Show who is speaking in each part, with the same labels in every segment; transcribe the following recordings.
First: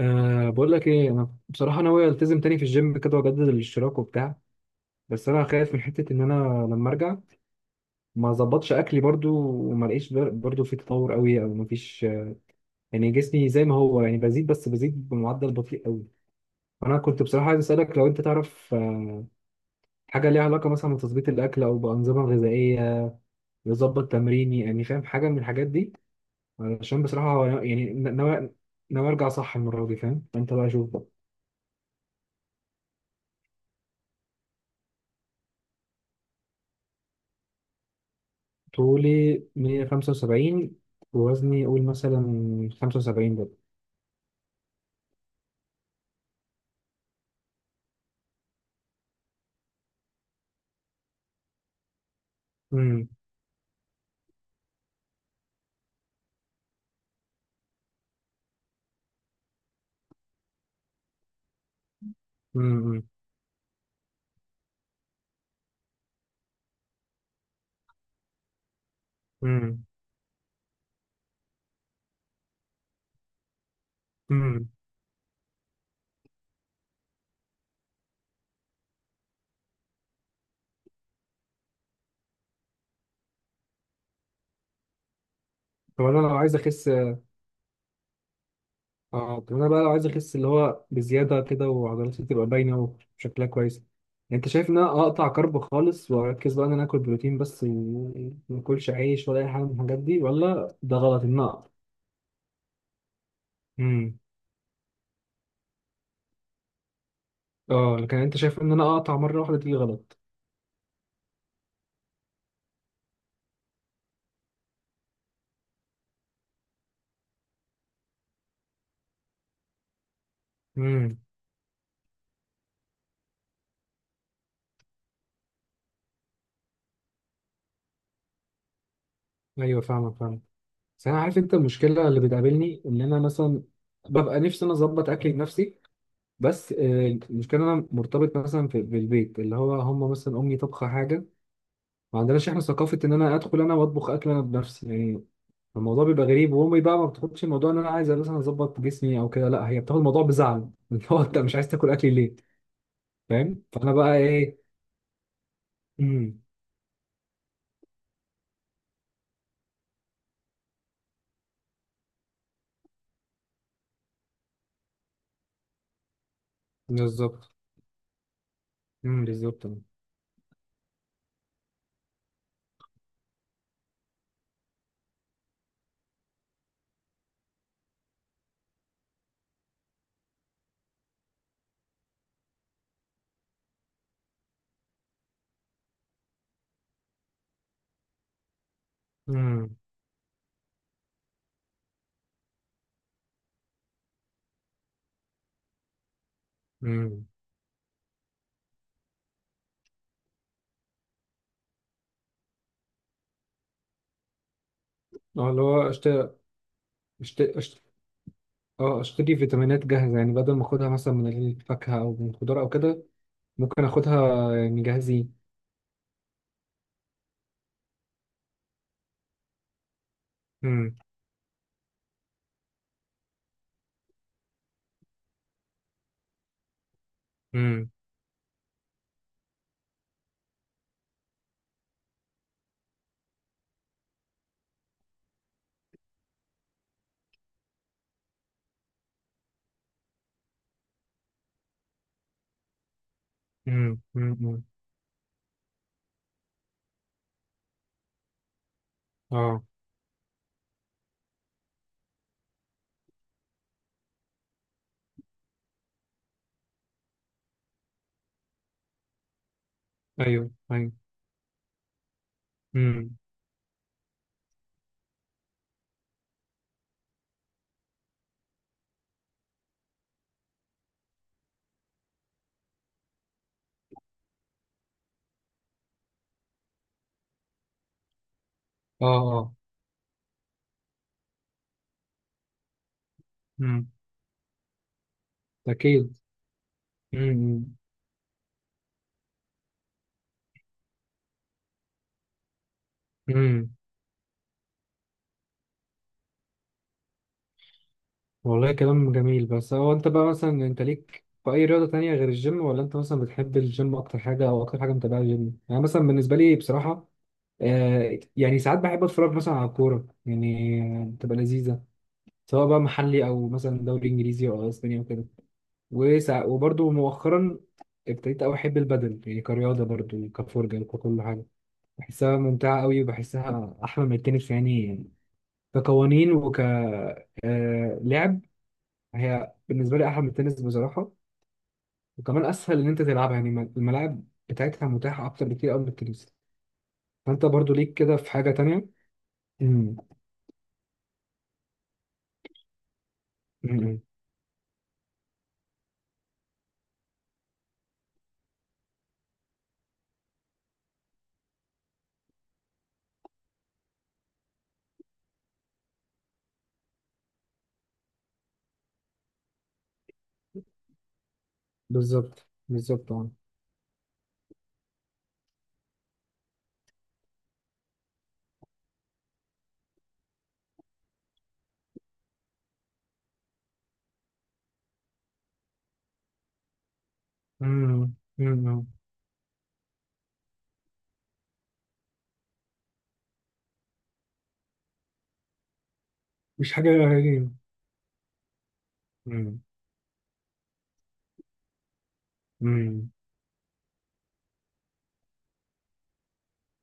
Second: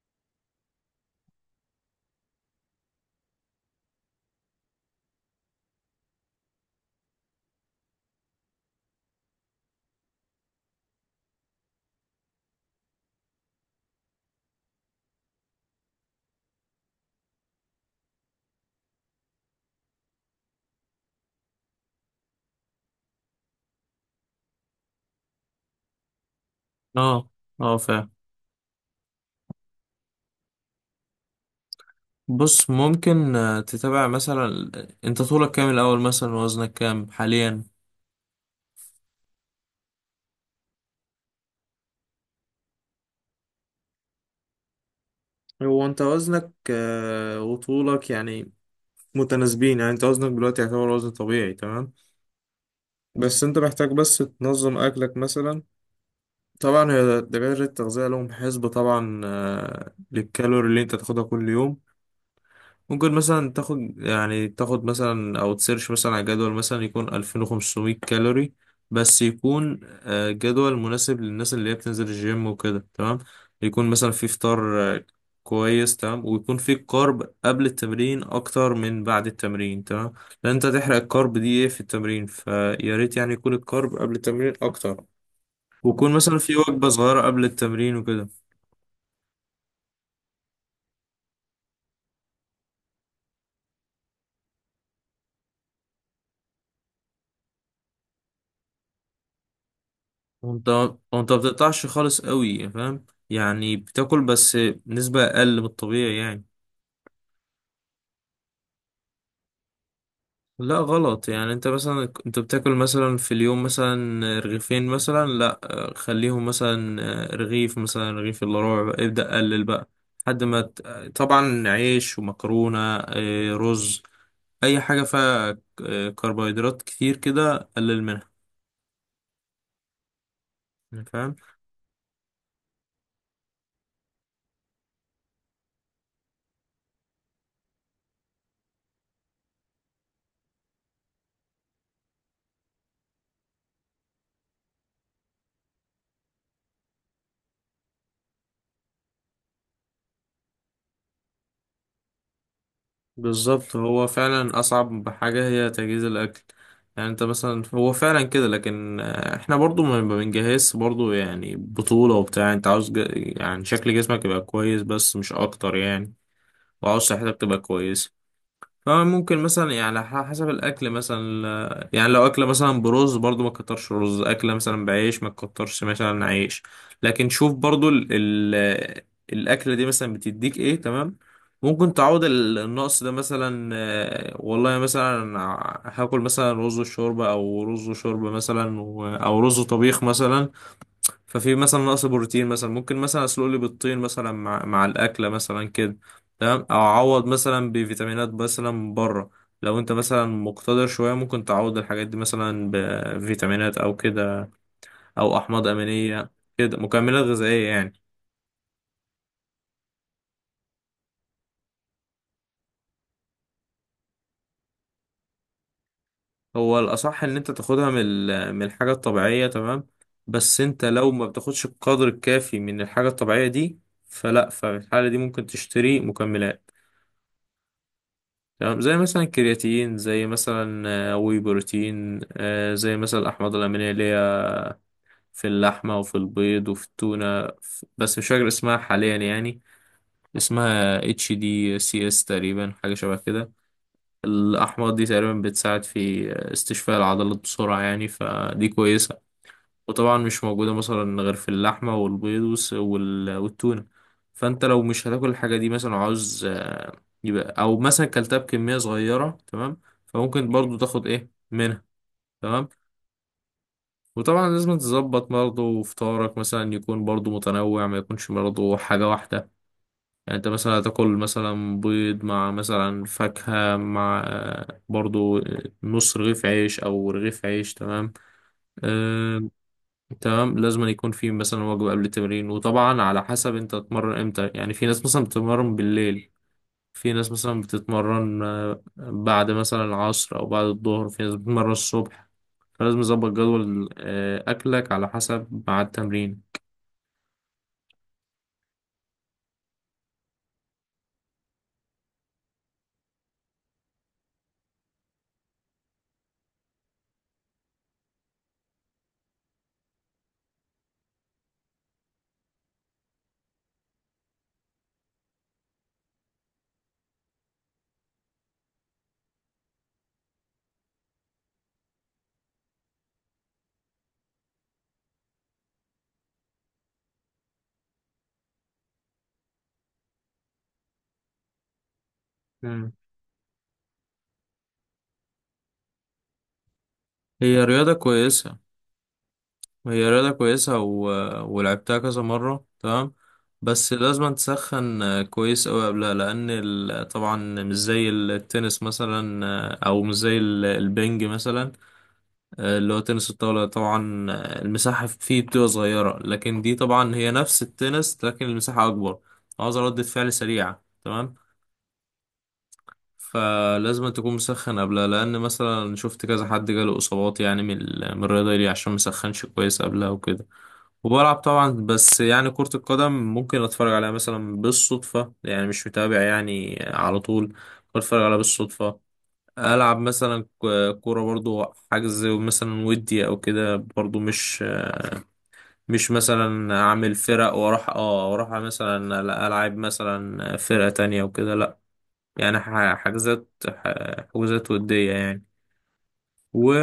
Speaker 1: أه، بقول لك ايه، انا بصراحه ناوي التزم تاني في الجيم كده واجدد الاشتراك وبتاع. بس انا خايف من حته ان انا لما ارجع ما اظبطش اكلي برضو وما الاقيش برضو في تطور قوي او ما فيش. يعني جسمي زي ما هو، يعني بزيد، بس بزيد بمعدل بطيء قوي. انا كنت بصراحه عايز اسالك لو انت تعرف حاجه ليها علاقه مثلا بتظبيط الاكل او بانظمه غذائيه يظبط تمريني، يعني فاهم حاجه من الحاجات دي، علشان
Speaker 2: اه.
Speaker 1: بصراحه
Speaker 2: اه،
Speaker 1: يعني
Speaker 2: فاهم.
Speaker 1: ناوي ارجع صح المره دي. فاهم؟ انت بقى شوف.
Speaker 2: بص، ممكن تتابع مثلا. انت طولك كام الاول، مثلا وزنك كام حاليا.
Speaker 1: طولي 175، ووزني قول مثلا 75 ده.
Speaker 2: هو انت وزنك وطولك يعني متناسبين، يعني انت وزنك دلوقتي يعتبر وزن طبيعي تمام.
Speaker 1: امم.
Speaker 2: بس انت محتاج بس تنظم اكلك مثلا. طبعا هي دكاترة التغذية لهم حسبة طبعا، للكالوري اللي انت تاخدها كل يوم.
Speaker 1: امم.
Speaker 2: ممكن مثلا تاخد، يعني تاخد مثلا او تسيرش مثلا على جدول مثلا يكون 2500 كالوري، بس يكون
Speaker 1: امم.
Speaker 2: جدول مناسب للناس اللي هي بتنزل الجيم وكده تمام. يكون مثلا في
Speaker 1: امم.
Speaker 2: فطار كويس تمام، ويكون في كارب قبل التمرين اكتر من بعد التمرين تمام، لان انت هتحرق الكارب دي ايه في التمرين، فيا ريت يعني يكون الكارب قبل التمرين اكتر،
Speaker 1: طب
Speaker 2: ويكون
Speaker 1: انا لو
Speaker 2: مثلا
Speaker 1: عايز
Speaker 2: في
Speaker 1: اخس.
Speaker 2: وجبة صغيرة قبل التمرين وكده.
Speaker 1: اه، طب انا بقى لو عايز اخس اللي هو بزياده كده وعضلاتي تبقى باينه وشكلها كويس، انت شايف ان انا اقطع كرب خالص، واركز بقى ان انا اكل بروتين بس وما اكلش عيش ولا اي حاجه من الحاجات دي؟
Speaker 2: وانت
Speaker 1: ولا ده غلط
Speaker 2: وانت ما
Speaker 1: ان اقطع؟
Speaker 2: بتقطعش خالص قوي، فاهم؟ يعني
Speaker 1: امم.
Speaker 2: بتاكل بس نسبة اقل من الطبيعي يعني.
Speaker 1: اه، لكن انت شايف ان انا اقطع مره واحده دي غلط؟
Speaker 2: لا، غلط، يعني انت مثلا انت بتاكل مثلا في اليوم مثلا رغيفين مثلا، لا، خليهم مثلا رغيف، مثلا رغيف الا ربع، بقى ابدأ قلل بقى لحد ما
Speaker 1: امم.
Speaker 2: طبعا عيش ومكرونة اه، رز، اي حاجة فيها كربوهيدرات كتير كده قلل منها
Speaker 1: ايوه فاهمك فاهمك.
Speaker 2: يعني،
Speaker 1: بس انا
Speaker 2: فاهم؟
Speaker 1: عارف انت، المشكله اللي بتقابلني ان انا مثلا ببقى نفسي انا اظبط اكلي بنفسي. بس المشكله انا مرتبط مثلا في البيت اللي هو هم مثلا امي طبخه حاجه. ما عندناش احنا ثقافه ان انا ادخل انا واطبخ اكل انا بنفسي يعني. الموضوع بيبقى غريب، وامي بقى ما بتاخدش الموضوع ان انا عايز مثلا اظبط جسمي او كده، لا هي بتاخد الموضوع بزعل، اللي هو انت مش عايز تاكل اكلي ليه. فاهم؟
Speaker 2: بالظبط،
Speaker 1: فانا
Speaker 2: هو
Speaker 1: بقى
Speaker 2: فعلا
Speaker 1: ايه.
Speaker 2: أصعب حاجة هي تجهيز الأكل.
Speaker 1: امم.
Speaker 2: يعني أنت مثلا هو فعلا كده، لكن إحنا برضو ما بنجهز برضو يعني بطولة وبتاع. أنت عاوز يعني شكل جسمك يبقى كويس بس، مش أكتر يعني، وعاوز صحتك
Speaker 1: بالظبط.
Speaker 2: تبقى كويسة.
Speaker 1: امم.
Speaker 2: فممكن
Speaker 1: بالظبط.
Speaker 2: مثلا يعني حسب الاكل مثلا، يعني لو اكله مثلا برز، برضو ما تكترش رز، اكله مثلا بعيش، ما تكترش مثلا عيش. لكن شوف برضو ال ال الاكله دي مثلا بتديك ايه تمام. ممكن تعوض النقص ده مثلا، والله مثلا هاكل مثلا رز وشوربه، او رز وشوربه مثلا، او رز
Speaker 1: امم.
Speaker 2: وطبيخ مثلا. ففي مثلا نقص بروتين مثلا، ممكن مثلا اسلق لي بيضتين مثلا مع الاكله مثلا كده تمام، او اعوض
Speaker 1: امم.
Speaker 2: مثلا بفيتامينات مثلا من بره. لو انت مثلا مقتدر شويه، ممكن تعوض الحاجات دي مثلا بفيتامينات او كده، او
Speaker 1: اه، اللي
Speaker 2: احماض
Speaker 1: هو
Speaker 2: امينيه،
Speaker 1: اشتري.
Speaker 2: كده مكملات غذائيه
Speaker 1: اشتري.
Speaker 2: يعني.
Speaker 1: اه، اشتري فيتامينات جاهزة يعني، بدل ما اخدها مثلا من الفاكهة او من الخضار او كده. ممكن اخدها يعني جاهزين.
Speaker 2: هو الاصح ان انت تاخدها من من الحاجه الطبيعيه تمام، بس انت
Speaker 1: امم.
Speaker 2: لو ما بتاخدش القدر الكافي من الحاجه الطبيعيه دي، ففي الحاله دي ممكن تشتري مكملات
Speaker 1: امم.
Speaker 2: تمام، زي مثلا الكرياتين، زي مثلا واي بروتين، زي مثلا الأحماض الأمينية اللي هي في اللحمة وفي البيض وفي التونة. بس مش فاكر اسمها حاليا يعني، اسمها اتش دي سي اس تقريبا، حاجة شبه كده.
Speaker 1: امم. امم.
Speaker 2: الأحماض دي تقريبا بتساعد في استشفاء العضلات بسرعة يعني، فدي كويسة.
Speaker 1: اه.
Speaker 2: وطبعا مش موجودة مثلا غير في اللحمة والبيض والتونة. فانت لو مش هتاكل الحاجة دي مثلا، وعاوز يبقى، او مثلا كلتها بكمية صغيرة تمام،
Speaker 1: ايوه
Speaker 2: فممكن برضو
Speaker 1: ايوه.
Speaker 2: تاخد ايه منها تمام.
Speaker 1: امم.
Speaker 2: وطبعا لازم تظبط برضو فطارك مثلا، يكون برضو متنوع، ما يكونش برضو حاجة واحدة. يعني انت مثلا هتاكل مثلا بيض مع مثلا فاكهة مع برضو نص رغيف عيش او رغيف عيش تمام.
Speaker 1: اه.
Speaker 2: آه،
Speaker 1: اه.
Speaker 2: تمام، لازم أن يكون في مثلا وجبة قبل التمرين. وطبعا على حسب انت
Speaker 1: امم.
Speaker 2: تتمرن امتى، يعني في ناس مثلا بتتمرن
Speaker 1: اكيد.
Speaker 2: بالليل، في ناس مثلا
Speaker 1: امم.
Speaker 2: بتتمرن بعد مثلا العصر او بعد الظهر، في ناس بتتمرن الصبح. فلازم تظبط
Speaker 1: امم.
Speaker 2: جدول اكلك على حسب مع التمرين.
Speaker 1: والله كلام جميل. بس هو انت بقى مثلا، انت ليك في اي رياضة تانية غير الجيم، ولا انت مثلا بتحب الجيم اكتر حاجة، او اكتر حاجة متابعة الجيم؟ يعني مثلا بالنسبة لي بصراحة، يعني ساعات بحب اتفرج مثلا على الكورة، يعني بتبقى لذيذة، سواء بقى محلي او مثلا دوري انجليزي او اسبانيا وكده. وبرضه مؤخرا ابتديت قوي احب البدل، يعني كرياضه برضه، كفرجه وككل حاجه. بحسها ممتعه قوي، وبحسها احلى من التنس يعني، كقوانين وك آه، لعب. هي بالنسبه لي احلى من التنس بصراحه، وكمان اسهل ان
Speaker 2: مم.
Speaker 1: انت تلعبها، يعني الملاعب بتاعتها متاحه اكتر بكتير قوي من التنس. فانت
Speaker 2: هي
Speaker 1: برضه
Speaker 2: رياضة
Speaker 1: ليك كده في حاجه
Speaker 2: كويسة.
Speaker 1: تانية؟ امم.
Speaker 2: هي رياضة كويسة ولعبتها كذا مرة تمام، بس
Speaker 1: أمم.
Speaker 2: لازم تسخن كويس أوي قبلها، لأن طبعا مش زي التنس مثلا، أو مش زي البنج مثلا، اللي هو تنس الطاولة. طبعا المساحة فيه بتبقى صغيرة، لكن دي طبعا هي نفس التنس، لكن المساحة أكبر. عاوز ردة فعل سريعة تمام،
Speaker 1: بالظبط بالظبط. اه.
Speaker 2: فلازم تكون مسخن قبلها، لأن مثلا شفت كذا حد جاله إصابات يعني من من الرياضة دي عشان مسخنش كويس قبلها وكده. وبلعب طبعا، بس يعني كرة القدم ممكن اتفرج عليها مثلا بالصدفة، يعني مش متابع يعني على طول، ممكن
Speaker 1: أمم.
Speaker 2: اتفرج عليها
Speaker 1: أمم.
Speaker 2: بالصدفة. العب مثلا كورة، برضو حجز مثلا ودي او كده، برضو مش
Speaker 1: مش
Speaker 2: مثلا
Speaker 1: حاجه
Speaker 2: اعمل
Speaker 1: غريبة.
Speaker 2: فرق واروح، اه واروح مثلا، لا، العب مثلا فرقة تانية وكده، لا. يعني
Speaker 1: امم.
Speaker 2: حجوزات ودية يعني.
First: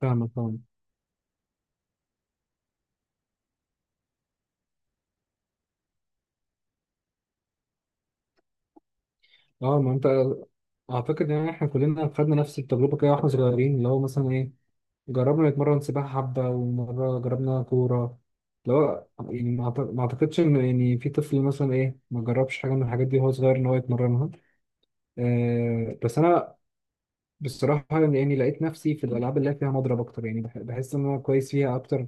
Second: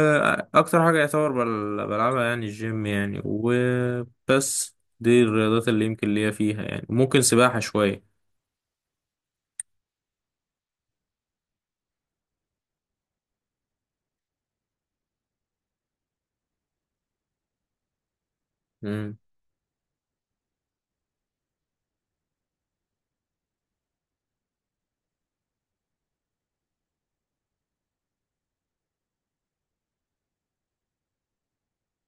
Speaker 1: فاهمك فاهمك.
Speaker 2: حاجه يعتبر بلعبها يعني الجيم يعني، وبس. دي الرياضات اللي يمكن ليا فيها يعني، ممكن سباحه شويه.
Speaker 1: اه، ما انت. اعتقد ان احنا كلنا خدنا نفس التجربه كده واحنا صغيرين، اللي هو مثلا ايه، جربنا نتمرن سباحه حبه، ومره جربنا كوره، اللي هو يعني ما اعتقدش ان يعني في طفل مثلا ايه ما جربش حاجه من الحاجات دي وهو صغير ان هو يتمرنها. بس انا بصراحة يعني لقيت نفسي في الألعاب اللي هي فيها مضرب أكتر، يعني بحس إن أنا كويس فيها أكتر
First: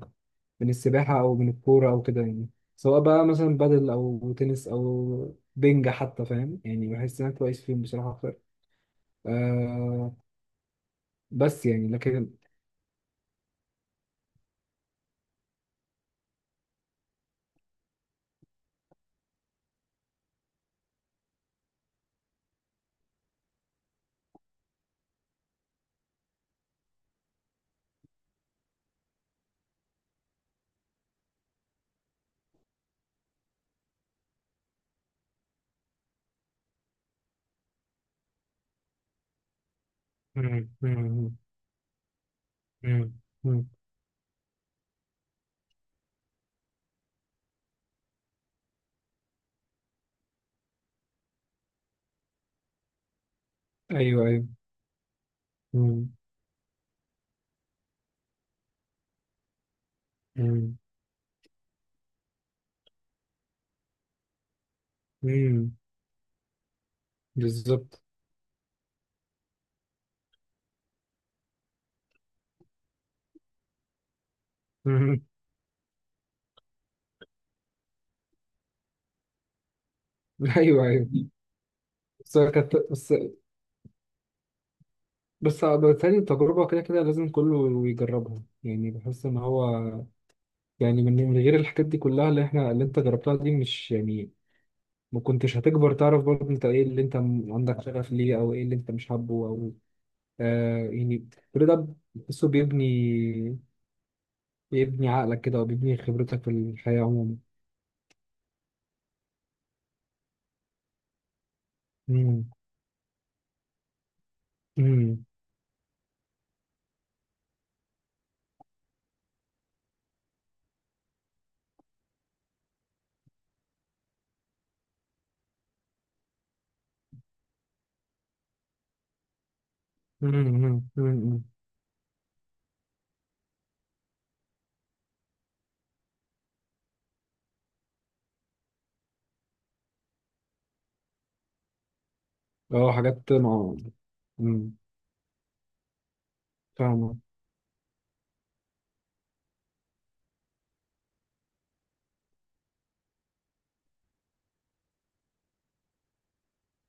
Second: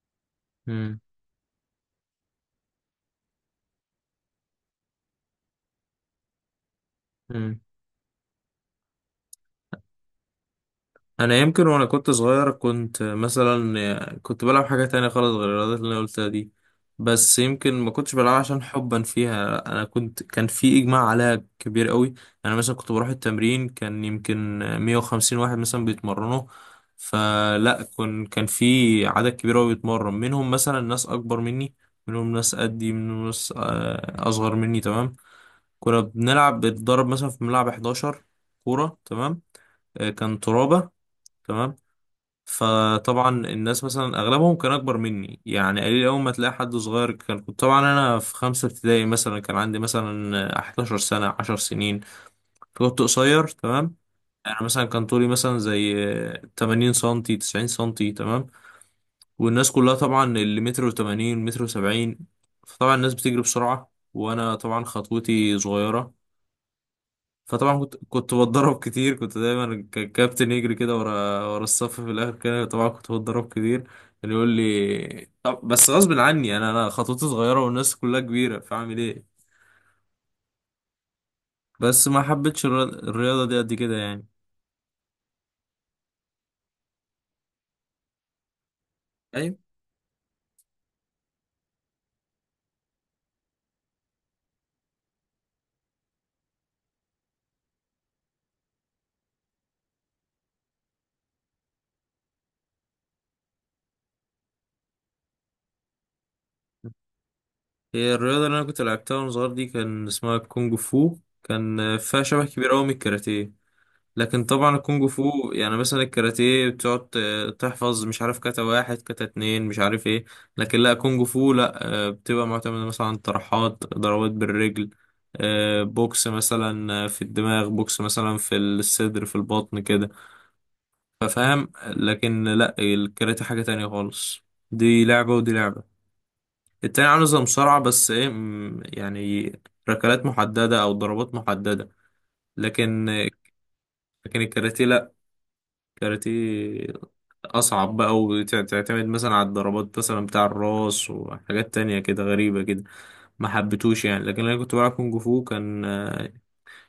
Speaker 1: من
Speaker 2: امم،
Speaker 1: السباحة أو من الكورة أو كده يعني. سواء بقى مثلا بادل أو تنس أو بينج حتى، فاهم؟ يعني بحس إن أنا كويس فيهم بصراحة أكتر. آه
Speaker 2: انا يمكن
Speaker 1: بس
Speaker 2: وانا
Speaker 1: يعني،
Speaker 2: كنت
Speaker 1: لكن.
Speaker 2: صغير كنت مثلا كنت بلعب حاجة تانية خالص غير الرياضات اللي انا قلتها دي، بس يمكن ما كنتش بلعبها عشان حبا فيها، انا كنت كان في اجماع عليها كبير قوي. انا مثلا كنت بروح التمرين، كان يمكن 150 واحد مثلا بيتمرنوا. فلا كن كان في عدد كبير قوي بيتمرن، منهم مثلا ناس اكبر مني، منهم ناس قدي، منهم ناس اصغر مني تمام. كنا بنلعب، بنتدرب مثلا في ملعب 11 كورة تمام. كان
Speaker 1: مم،
Speaker 2: ترابة
Speaker 1: مم،
Speaker 2: تمام.
Speaker 1: مم،
Speaker 2: فطبعا
Speaker 1: مم.
Speaker 2: الناس مثلا اغلبهم كان اكبر مني يعني، قليل اول ما تلاقي حد صغير. كان كنت طبعا انا في خمسة ابتدائي، مثلا كان عندي مثلا 11 سنة، 10 سنين، فكنت قصير تمام.
Speaker 1: أيوه أيوه.
Speaker 2: انا مثلا كان طولي مثلا زي
Speaker 1: مم،
Speaker 2: 80 سنتي، 90 سنتي تمام، والناس كلها طبعا اللي
Speaker 1: مم،
Speaker 2: متر و80، متر و70. فطبعا الناس بتجري بسرعة، وانا طبعا خطوتي
Speaker 1: مم.
Speaker 2: صغيرة. فطبعا كنت
Speaker 1: بالظبط.
Speaker 2: كنت بتضرب كتير، كنت دايما الكابتن يجري كده ورا، ورا الصف في الاخر كده، طبعا كنت بتضرب كتير. اللي يقول
Speaker 1: مم.
Speaker 2: لي طب، بس غصب عني، انا خطوتي صغيره والناس كلها كبيره، فاعمل ايه؟
Speaker 1: أيوه أيوه.
Speaker 2: بس ما
Speaker 1: بس
Speaker 2: حبيتش
Speaker 1: كانت، بس
Speaker 2: الرياضه دي قد كده يعني.
Speaker 1: بس بالتالي التجربة كده كده لازم كله يجربها، يعني بحس إن
Speaker 2: ايوه.
Speaker 1: هو، يعني من غير الحاجات دي كلها اللي احنا اللي انت جربتها دي، مش يعني ما كنتش هتكبر تعرف برضه انت ايه اللي انت عندك شغف ليه، او ايه اللي انت مش حابه. او يعني كل ده بتحسه بيبني عقلك كده، وبيبني خبرتك في الحياة عموما.
Speaker 2: هي الرياضه اللي انا كنت لعبتها وانا صغير دي، كان اسمها كونج فو، كان فيها شبه
Speaker 1: مم.
Speaker 2: كبير قوي من الكاراتيه. لكن طبعا الكونج فو،
Speaker 1: مم.
Speaker 2: يعني مثلا الكاراتيه بتقعد تحفظ، مش عارف كاتا واحد، كاتا اتنين، مش عارف ايه. لكن لا كونج فو لا، بتبقى معتمدة مثلا عن طرحات ضربات بالرجل، بوكس مثلا، في الدماغ، بوكس مثلا في الصدر، في البطن كده،
Speaker 1: مم. مم. مم.
Speaker 2: فاهم؟ لكن لا الكاراتيه حاجة تانية خالص. دي لعبة ودي لعبة. التاني عامل زي مصارعة، بس ايه يعني ركلات محددة او ضربات محددة.
Speaker 1: اه،
Speaker 2: لكن
Speaker 1: حاجات مع.
Speaker 2: لكن
Speaker 1: مم.
Speaker 2: الكاراتيه لا، كاراتيه
Speaker 1: فاهمة.
Speaker 2: أصعب بقى، وتعتمد مثلا على الضربات مثلا بتاع الراس وحاجات تانية كده غريبة كده، ما حبيتوش يعني. لكن أنا كنت بلعب كونج فو، كان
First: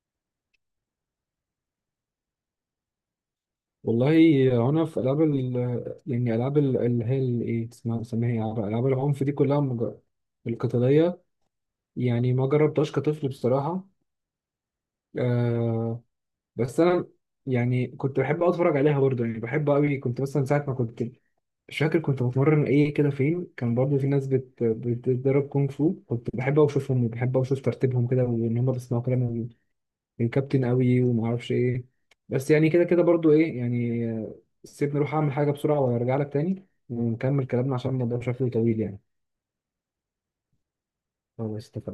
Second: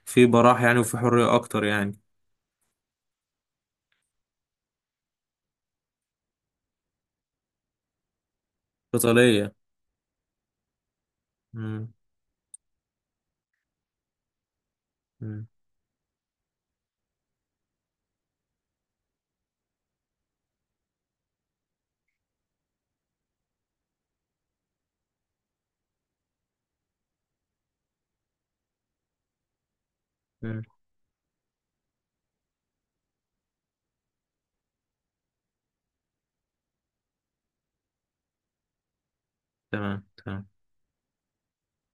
Speaker 2: في براح يعني، وفي حرية أكتر يعني.
Speaker 1: والله أنا في ألعاب ال، يعني ألعاب ال- اللي هي ال- إيه اسمها، سميها إيه؟ ألعاب العنف دي
Speaker 2: قتالية.
Speaker 1: كلها القتالية،
Speaker 2: مم،
Speaker 1: يعني ما جربتهاش كطفل بصراحة.
Speaker 2: مم.
Speaker 1: آه بس أنا يعني كنت بحب أوي أتفرج عليها برضه، يعني بحب أوي. كنت مثلا ساعة ما كنت، مش فاكر كنت بتمرن إيه كده فين، كان برضه في ناس بتتدرب كونغ فو، كنت بحب أوي أشوفهم وبحب أوي أشوف ترتيبهم كده، وإن هما بيسمعوا كلام من
Speaker 2: مم.
Speaker 1: الكابتن أوي، وما أعرفش إيه. بس يعني كده كده برضه إيه يعني، سيبني أروح أعمل حاجة بسرعة وأرجع لك تاني، ونكمل كلامنا، عشان الموضوع شكله طويل يعني.
Speaker 2: تمام تمام.
Speaker 1: خلاص.